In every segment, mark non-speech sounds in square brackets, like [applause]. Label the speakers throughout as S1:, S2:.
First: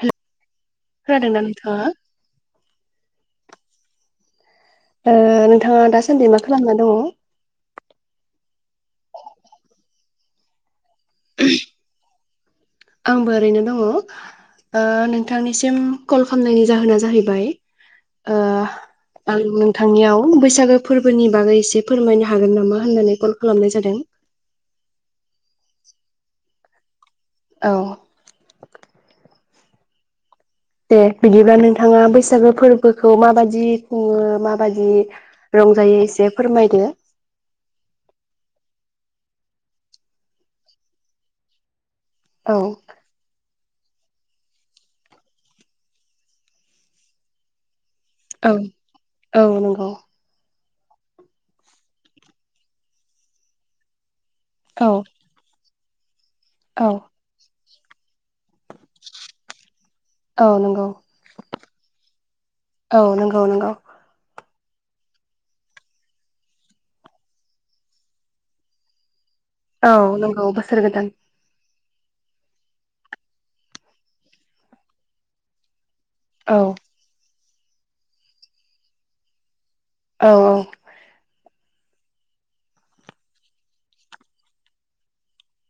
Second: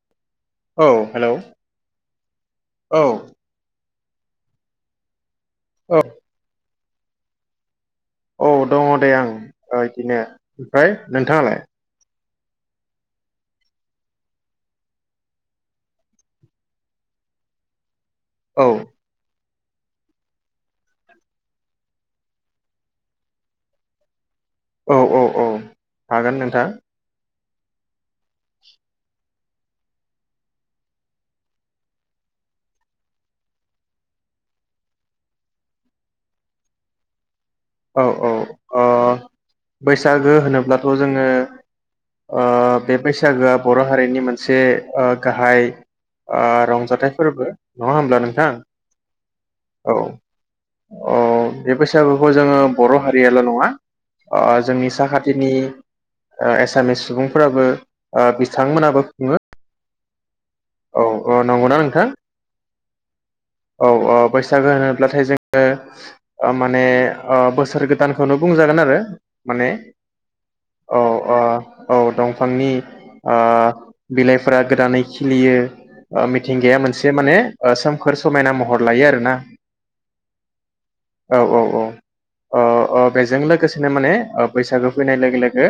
S1: होम
S2: औ हेलौ
S1: खोनादों ना नोंथाङा?
S2: औ।
S1: ओ नोंथाङा
S2: औ
S1: दासान्दि मा खालामनानै हेल
S2: औ दङ दे आं ओ बिदिनो ओमफ्राय नोंथाङालाय?
S1: आंबो ओरैनो दङ ओ नोंथांनिसिम कल खालामनायनि जाहोना जाहैबाय ओ
S2: औ
S1: आं नों थांनियाव बैसागो फोरबोनि बागै एसे फोरमायनो हागोन नामा होननानै कल खालामनाय जादों
S2: औ औ औ हागोन नोंथां
S1: औ दे बिदिब्ला नोंथाङा बैसागो फोरबोखौ माबादि खुङो माबादि रंजायो एसे फोरमायदो।
S2: औ औ ओ बैसागो होनोब्लाथ जोङो ओ
S1: औ
S2: बे बैसागोआ बर हारिनि मोनसे ओ गाहाय रंजाथाइ फोर्बो।
S1: औ औ नंगौ।
S2: अ बे बैसागो खौ जोङो बर' हारियाल' नङा। ओ
S1: औ
S2: जोंनि साखाथिनि ओ
S1: औ
S2: एसामिस सुबुंफोराबो ओ बिथांमोनाबो खुङो।
S1: औ नंगौ
S2: औ औ नंगौना नोंथां?
S1: औ नों
S2: औ औ। बैसागो होनोब्लाथाय जोङो माने ओ बोसोर गोदानखौनो बुंजागोन आरो माने
S1: औ नंगौ बोसोर
S2: औ
S1: गोदान
S2: ओ औ दंफांनि बिलाइफोरा गोदानै खिलियो ओ
S1: औ
S2: मिथिंगाया मोनसे माने ओ सोमखोर समायना महर लायो आरोना
S1: औ औ।
S2: औ औ औ ओ बेजों लोगोसेनो माने बैसागो फैनाय लोगो लोगो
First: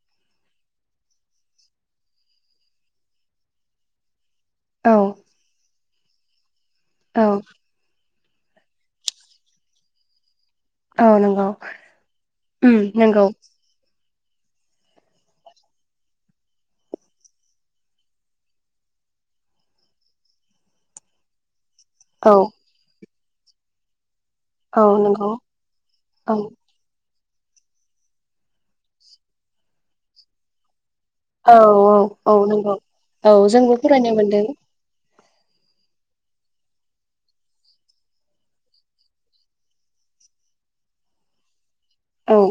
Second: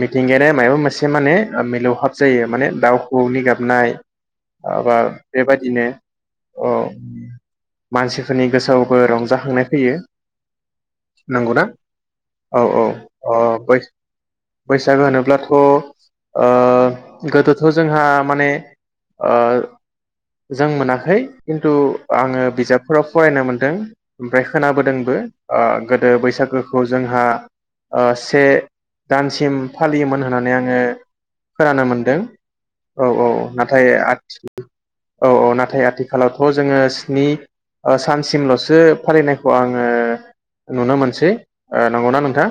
S2: मिथिंगायाया माबाबा मोनसे माने मिलौहाब जायो माने दाउ हवौनि गाबनाय
S1: औ
S2: ओबा बेबायदिनो औ
S1: औ
S2: मानसि फोरनि गोसोआवबो रंजाखांनाय फैयो
S1: औ नंगौ
S2: नंगौनाा औ
S1: उम नंगौ
S2: औ बै बैसागो होनोब्लाथ' ओ गोदोथ' जोंहा माने ओ जों मोनाखै दं
S1: औ
S2: आङो बिजाबफोराव फरायनो मोनदों ओमफ्राय
S1: औ
S2: खोनाबोदोंबो
S1: नंगौ
S2: ओ गोदो
S1: औ
S2: बैसागोखौ जोंहा ओ से दानसिम फालियोमोन होननानै आङो
S1: औ
S2: खोनानो
S1: औ
S2: मोनदों
S1: औ नोंगौ औ जोंबो फरायनो मोनदों
S2: औ औ नाथाय आथि खालावथ' जोङो स्नि ओ सानसिमल'सो फालिनायखौ आङो नुनो मोनसै। ओ नंगौना
S1: औ
S2: नोंथां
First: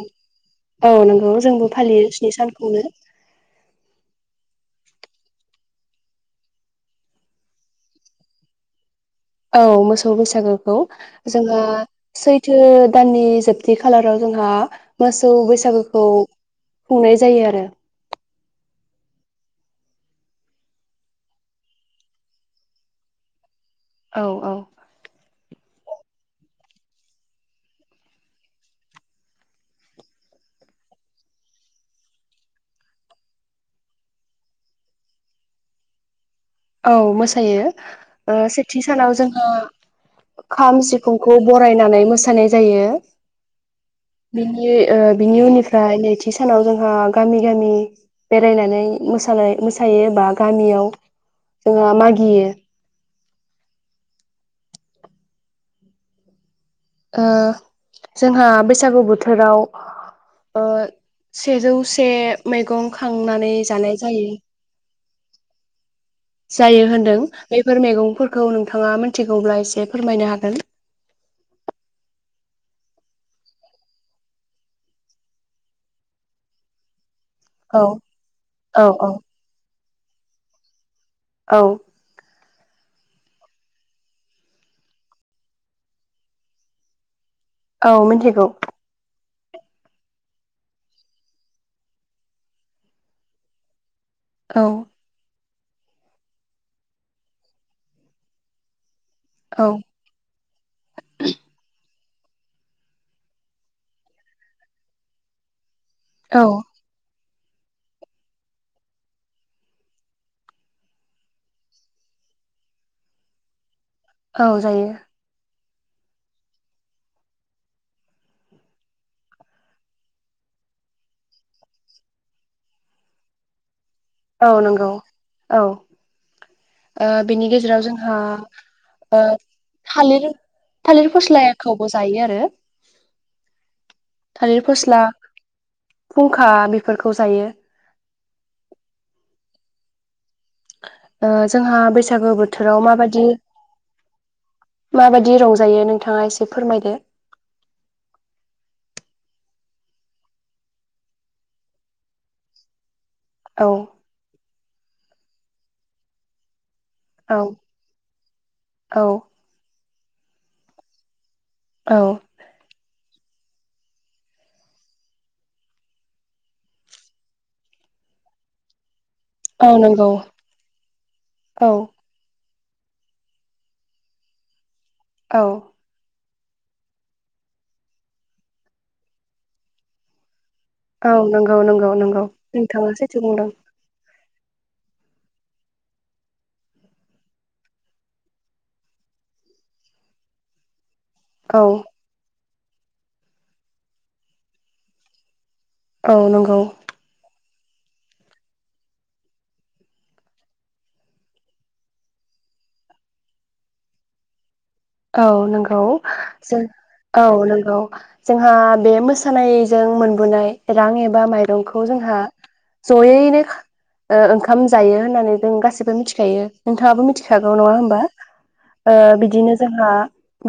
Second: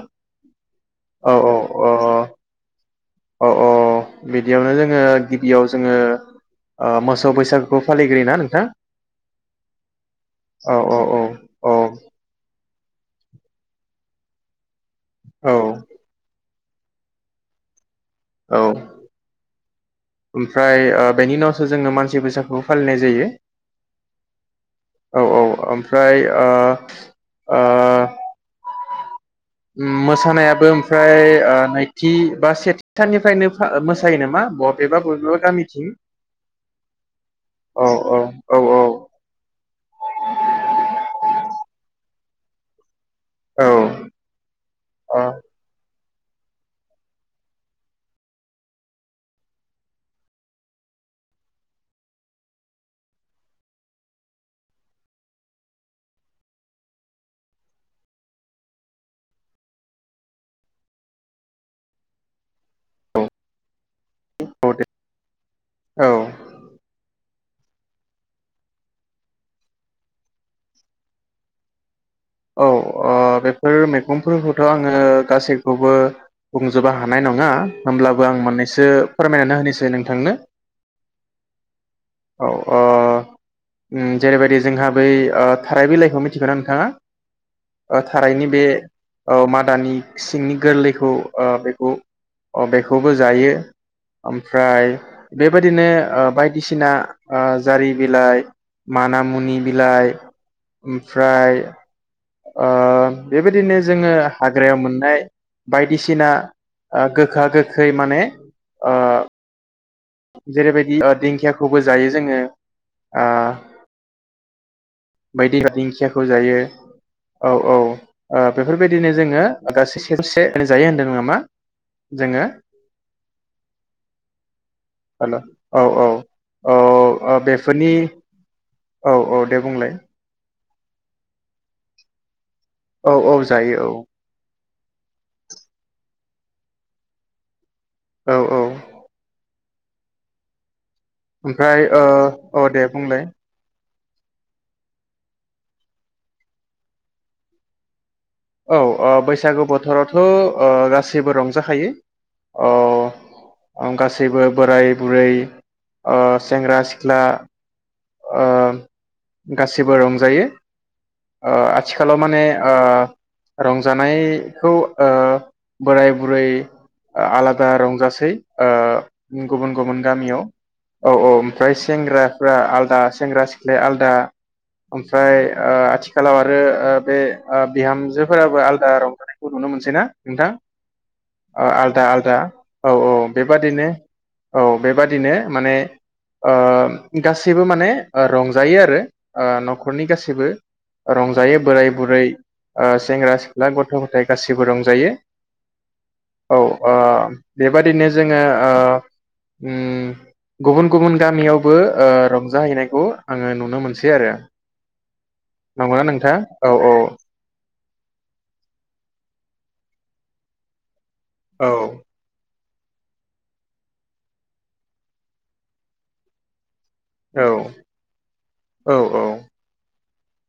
S1: औ नंगौ जोंबो फालियो स्नि सानखौनो।
S2: अ औ बिदियावनो जोङो गिबियाव जोङो ओ मोसौ बैसागुखौ फालिग्रोयो ना नोंथां?
S1: औ मोसौ
S2: औ
S1: बैसागोखौ
S2: औ औ
S1: जोंहा
S2: औ
S1: सैथो दाननि जोबथि खालाराव जोंहा मोसौ
S2: औ
S1: बैसागोखौ खुंनाय जायो आरो।
S2: औ ओमफ्राय ओ बेनि उनावसो जोंनो मानसि बैसागुखौ फालिनाय जायो
S1: औ औ
S2: औ औ ओमफ्राय ओ ओ मोसानायाबो ओमफ्राय ओ नैथि बा सेथि थाननिफ्रायनो मोसायो नामा बबेबा बबेबा गामिथिं
S1: औ मोसायो
S2: औ औ
S1: ओ
S2: औ औ
S1: सेथि सानाव जोंहा खाम सिफुंखौ बरायनानै मोसानाय जायो
S2: औ
S1: बिनि ओ उननिफ्राय नैथि बे सानाव जोंहा गामि गामि बेरायनानै मोसानाय मोसायो एबा गामियाव जोंहा मागियो। ओ जोंहा बैसागु बोथोराव ओ सेजौसे मैगं
S2: औ
S1: खांनानै जानाय जायो
S2: औ दे औ
S1: जायो होनदों बेफोर मैगंफोरखौ नोंथाङा मिथिगौब्ला एसे फोरमायनो हागोन
S2: औ ओ बेफोर मैगंफोरखौथ आङो गासैखौबो बुंजोबा हानाय नङा
S1: औ
S2: होमब्लाबो आं
S1: औ
S2: मोननैसो
S1: औ
S2: फोरमायनानै होनोसै नों थांनो
S1: औ
S2: औ ओ ओम जेरैबायदि जोंहा बै ओ थाराय बिलाइखौ मिथिगौ ना नोंथाङा? ओ
S1: औ
S2: थारायनि
S1: मिथिगौ
S2: बे औ मादानि सिंनि गोरलैखौ ओ बेखौ अ बेखौबो जायो
S1: औ
S2: ओमफ्राय बेबायदिनो ओ बायदिसिना ओ जारि बिलाइ माना मुनि बिलाइ ओमफ्राय ओ बेबायदिनो जोङो हाग्रायाव मोननाय बायदिसिना
S1: औ
S2: ओ गोखा गोखै माने ओ जेरैबायदि ओ दिंखियाखौबो जायो जोङो आ
S1: औ जायो।
S2: [unintelligible] दिंखियाखौ‌ जायो ओ बेफोरबायदिनो जोङो [unintelligible] जायो होनदों नामा जोङो?
S1: औ नंगौ औ
S2: औ
S1: ओ
S2: औ
S1: बेनि गेजेराव
S2: बेफोरनि
S1: जोंहा
S2: औ
S1: ओ
S2: दे बुंलाय
S1: थालिरि थालिर फस्लायाखौबो जायो आरो
S2: औ औ जायो औ
S1: थालिर फस्ला फुंखा बेफोरखौ जायो
S2: औ औ
S1: ओ जोंहा
S2: ओमफ्राय ओ
S1: बैसागो
S2: औ दे बुंलाय
S1: माबायदि रंजायो नोंथाङा एसे फोरमायदो।
S2: औ ओ बैसागु बोथोरावथ ओ गासैबो रंजाखायो ओ
S1: औ
S2: अं गासैबो बोराय बुरै ओ सेंग्रा सिख ला
S1: औ
S2: ओ
S1: औ
S2: गास सिबो रंजायो ओ
S1: औ
S2: आथिखालाव माने ओ रंजानायखौ ओ बोराय बुरै आलादा रंजासै ओ गुबुन
S1: औ
S2: गुबुन
S1: नंगौ
S2: गामियाव औ औ ओमफ्राय सेंग्रा [inaudible] दा सेंग्रा सिख्लाया आलदा ओमफ्राय
S1: औ
S2: ओ आथि खालाव आरो ओ बे ओ बिहामजोफोराबो आलदा रंजानायखौ नुनो मोनसैना नोंथां।
S1: औ नंगौ
S2: ओ
S1: नंगौ
S2: आलदा
S1: नंगौ
S2: आलदा औ
S1: नोंथाङा
S2: औ
S1: सैथो बुंदों।
S2: बेबादिनो औ बेबादिनो माने ओ गासै बेबो माने ओ रंजायो आरो ओ न'खरनि गासैबो। रंजायो
S1: औ
S2: बोराय बुरै ओ सेंग्रा सिख्ला गथ' गथाय गासिबो रंजायो। औ ओ बेबादिनो जोङो ओ उम गुबुन गुबुन गामियावबो ओ रंजाहैनायखौ आंङो नुनो मोनसै आरो
S1: औ नंगौ
S2: नंगौना नोंथां
S1: जों
S2: औ
S1: औ नंगौ जोंहा बे मोसानाय नों मोनबोनाय रां एब बा
S2: औ
S1: माइरंखौ जोंहा जयैनो खो ओ ओंखाम जायो होननानै जों गासिबो मिथिखायो नोंथाङाबो
S2: औ
S1: मिथिखागौ नङा होमबा ओ
S2: औ
S1: बिदिनो‌ ओहा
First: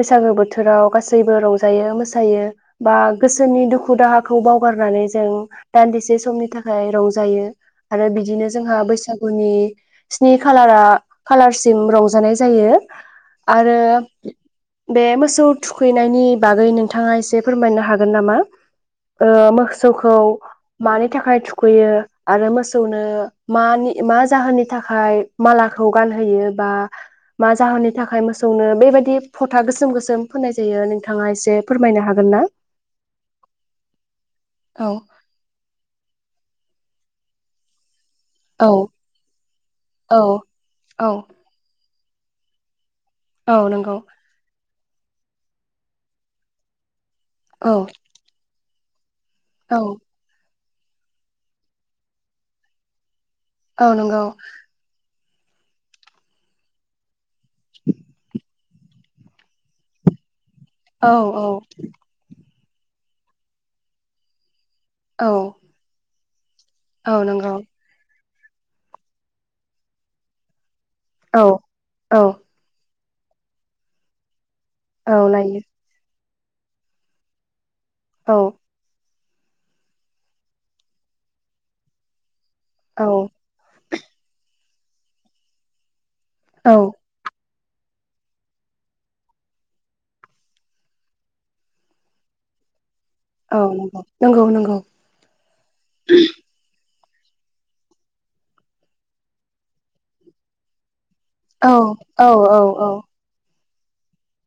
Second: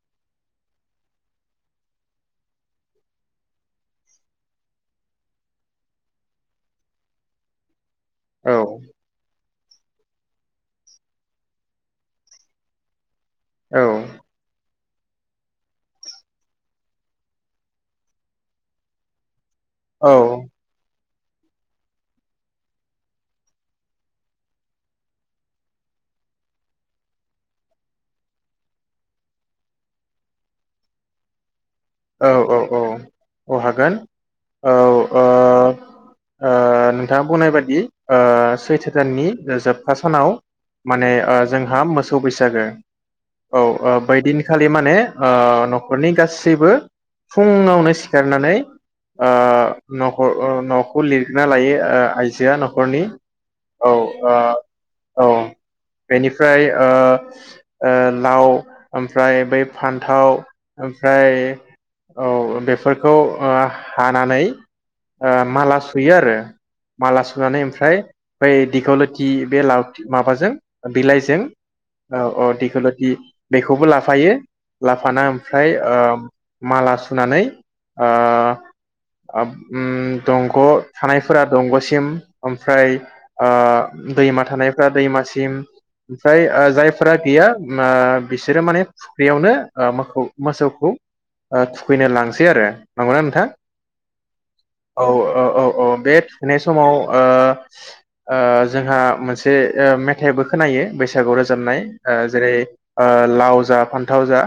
S1: बैसागो बोथोराव गासैबो रंजायो मोसायो बा गोसोनि दुखु दाहाखौ बावगारनानै जों दान्दिसे समनि थाखाय रंजायो। आरो बिदिनो
S2: औ
S1: जोंहा बैसागुनि स्नि खालारा खालारसिम रंजानाय जायो। आरो बे मोसौ थुखैनायनि बागै नोंथाङा एसे फोरमायनो हागोन नामा ओ मो सौखौ मानो थाखाय थुखैयो आरो मोसौनो मानि मा जाहोननि थाखाय मालाखौ गानहोयो बा मा जाहोननि थाखाय मोसौनो बेबाय बे फथा गोसोम गोसोम फोननाय जायो नोंथाङा एसे फोरमायनो
S2: औ
S1: हागोन ना?
S2: औ औ औ हागोन औ ओ ओ नोंथाङा बुंनाय बादि ओ
S1: औ
S2: सैथो दाननि जोबथा सानाव
S1: औ
S2: माने
S1: औ
S2: ओ जोंहा मोस खौ बैसागो औ ओ बैदिनखालि माने ओ नखरनि गासैबो
S1: औ
S2: फुंङावनो सिखारनानै ओ
S1: औ
S2: न'खर ओ न'ख खौ लिरना लायो ओ आइजोआ न'खरनि औ
S1: ओउ नंगौ।
S2: ओ औ बेनिफ्राय ओ ओ लाव ओमफ्राय बै फान्थाव
S1: औ औ
S2: ओउ बेफोरखौ ओ हानानै
S1: औ
S2: ओ माला सुयो आरो
S1: औ
S2: माला
S1: नंगौ
S2: सुनानै ओमफ्राय बैदिखौ लोति बे लावथि माबाजों बिलाइजों
S1: औ
S2: औ औ दैखोल इ बेखौबो लाफायो
S1: औ
S2: लाफाना
S1: लायो
S2: ओमफ्राय ओ माला सुनानै
S1: औ
S2: आप ओम दंग' थानायफोरा दंग'सिम ओमफ्राय
S1: औ
S2: ओ दैमा थानाय फोरा दैमासिम ओमफ्राय ओ
S1: औ
S2: जायफोरा गैया ओ बिसोरो माने फुख्रियावनो ओ मोखौ मोसौखौ ओ थुखैनो लांसै आरो नंगौना नोंथा
S1: औ नंगौ नंगौ नंगौ
S2: औ औ औ औ बे फुनाय समाव ओ ओ जोंहा मोनसे ओ मेथाइबो खोनायो बैस औ रोजाबनाय
S1: औ
S2: जेरै
S1: औ औ
S2: ओ लावजाब फन्थाव जा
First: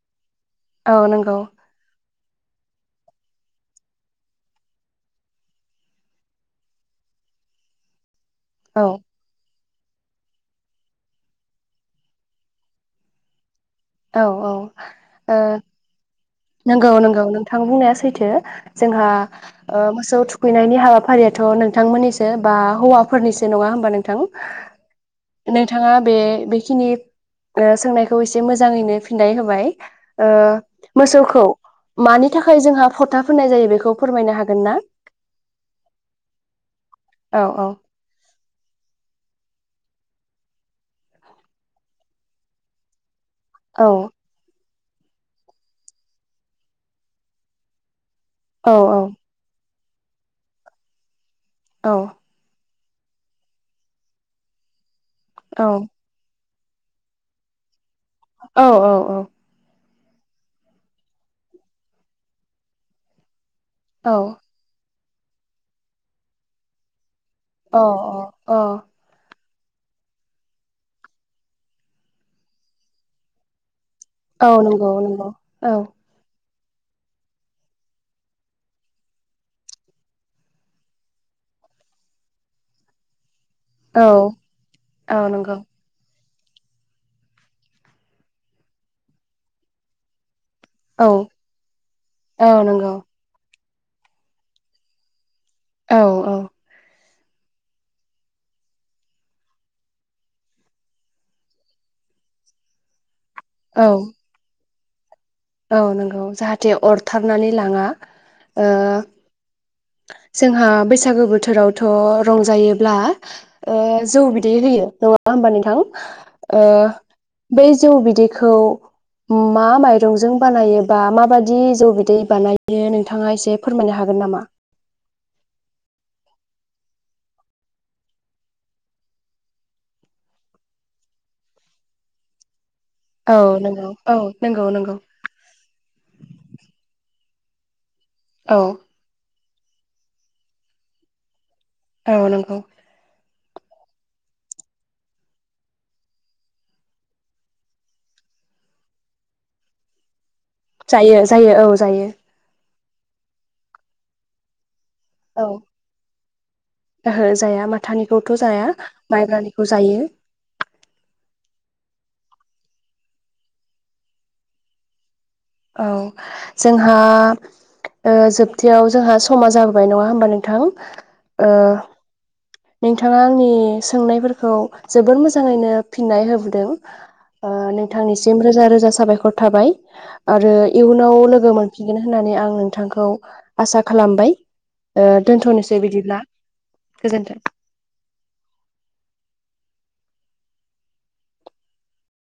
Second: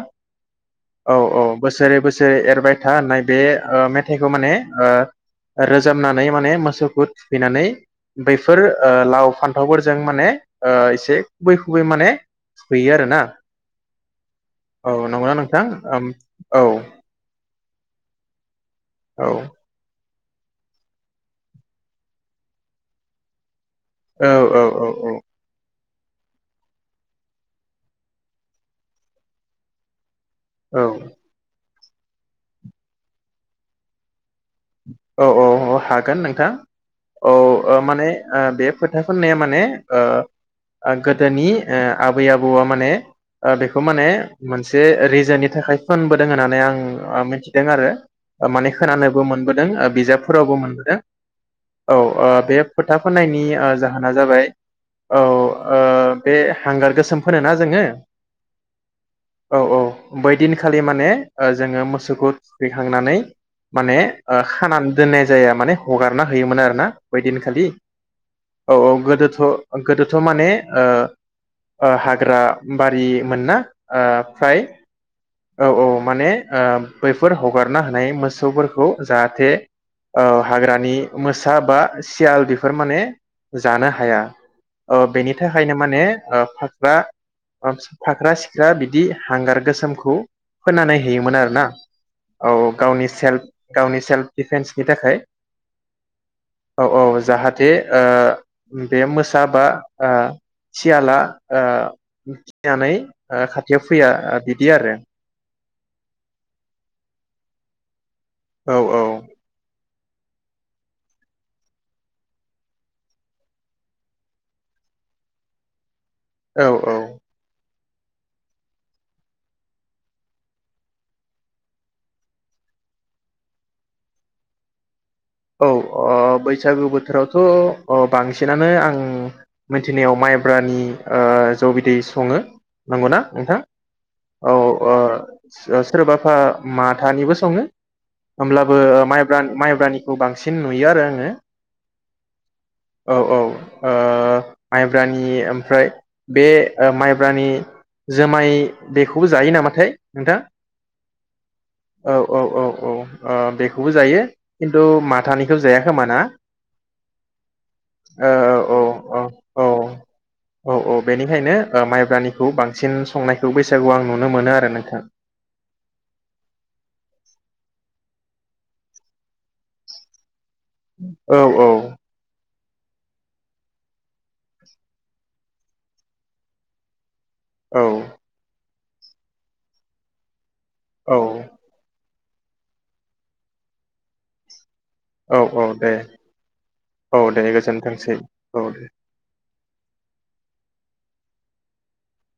S1: औ नंगौ
S2: बोसो एरबाय था होननाय बे ओ मेथाइखौ माने ओ रोजाबनानै माने मोसौखौ थुखैनानै बैफोर
S1: औ
S2: ओ लाव फान फथावफोरजों माने एसे खुबै खुबै माने हैयो आरो ना औ नंगौना
S1: ओ
S2: नोंथां ओम औ
S1: नंगौ नंगौ नोंथा आं बुंनाया सैथो जोंहा
S2: औ
S1: ओ मोसौ थु खैनायनि हाबाफारियाथ नोंथांमोननिसो बा हौवाफोरनिसो नङा नोंथां
S2: औ औ औ औ
S1: नोंथाङा बे बेखिनि ओ सोंनायखौ एसे मोजाङैनो फिननाय होबाय
S2: औ
S1: औ मानि थाखाय जोंहा फथा फोननाय जायो बेखौ फोरमायनो हागोन ना
S2: औ औ हागोन नोंथां औ ओ माने बे फोथाफोरनाया माने ओ गोदोनि ओ आबै आबौआ माने ओ बेखौ
S1: औ
S2: माने मोनसे दे रिजोननि थाखाय फोनबोदों होननानै आं मिथिदों आरो माने
S1: औ
S2: खोनानोबो मोनबो दों बिजाबफोरावबो मोनबोदों औ ओ बेब फोथा फोनायनि ओ जाहोना जाबाय औ ओ बे हांगार गोसोम फोनो ना जोङो
S1: औ औ औ
S2: बैदिनखालि माने ओ जोङो मोसौखौ थुखैखांनानै माने ओखानान दोननाय जाया माने हगारना होयोमोन आरोना बै दिनखालि?
S1: औ
S2: औ औ गोदोथ' गोदोथ' माने ओ ओ हाग्रा बारिमोन ना? ओ
S1: औ
S2: फ्राय
S1: नंगौ नंगौ
S2: औ औ माने ओ बैफोर हगारना होनाय मोसौफोरखौ जाहाथे अ हाग्रानि मोसा बा सियाल बेफोर माने जानो
S1: औ
S2: हाया अ बेनि
S1: नंगौ
S2: थाखायनो माने अ फाख्रा फाख्रा सिख्रा बिदि हांगार गोसोमखौ फोनानै
S1: औ
S2: हैयोमोन आरोना औ गावनि सेल्फ गावनि सेल्फ डिफेन्सनि थाखाय
S1: औ औ।
S2: औ जाहाथे ओ बे मोसा बा ओ सियाला ओ थिनानै आ
S1: औ
S2: खाथियाव फैया आदित दि आरो
S1: औ नोंगौ जाहाथे अरथारनानै लाङा। ओ
S2: औ औ।
S1: जोंहा बैसागो बोथोरावथ' रंजायोब्ला ओ जौ बिदै होयो नङा होमबा नोंथां? ओ
S2: औ औ
S1: बे जौ बिदैखौ मा माइरंजों बानायो बा माबादि जौ बिदै बानायो नोंथाङा एसे फोरमायनो हागोन नामा?
S2: औ अ बैसागु बोथोरावथ' अ बांसिनानो आं मिथिनायाव माइब्रानि ओ जौ बिदै सङो। नंगौना
S1: औ
S2: नोंथां
S1: नंगौ
S2: औ
S1: नंगौ
S2: औ ओ
S1: नंगौ
S2: सो- सोरबाफा माथानिबो सङो
S1: औ
S2: होमब्लाबो माइ ब्रान्द माइब्रानि बांसिन नुयो आरो आङो।
S1: औ नंगौ।
S2: औ औ ओ माइब्रानि ओमफ्राय बे माइब्रानि जोमाय बेखौबो जायो नामाथाय नोंथां?
S1: जायो जायो औ जायो‌।
S2: औ औ औ अ बेखौबो जायो खिन तु
S1: औ
S2: माथानिखौ जाया खोमा ना
S1: ओहो जाया
S2: औ
S1: माथानिखौथ' जाया
S2: औ औ
S1: माइब्रानिखौ
S2: औ
S1: जायो
S2: औ औ बेनिखायनो माइब्रानिखौ बांसिन संनायखौ बैसागु आं नुनो मोनो आरो नोंथां।
S1: औ जोंहा ओ जोबथायाव जोंहा समा जाबोबाय नङा होमबा नों थां
S2: औ
S1: ओ नोंथाङा आंनि सोंनायफोरखौ जोबोर मोजाङैनो फिननाय होबोदों। अ
S2: औ
S1: नोंथांनिसिम रोजा रोजा साबायखर थाबाय आरै इयुनाव
S2: औ
S1: लोगो मोनफिगोन होननानै आं नोंथांखौ आसा खालामबाय। ओ
S2: औ औ
S1: दोनथनोसै बिदिब्ला गोजोन्थों
S2: दांनोसै औ दे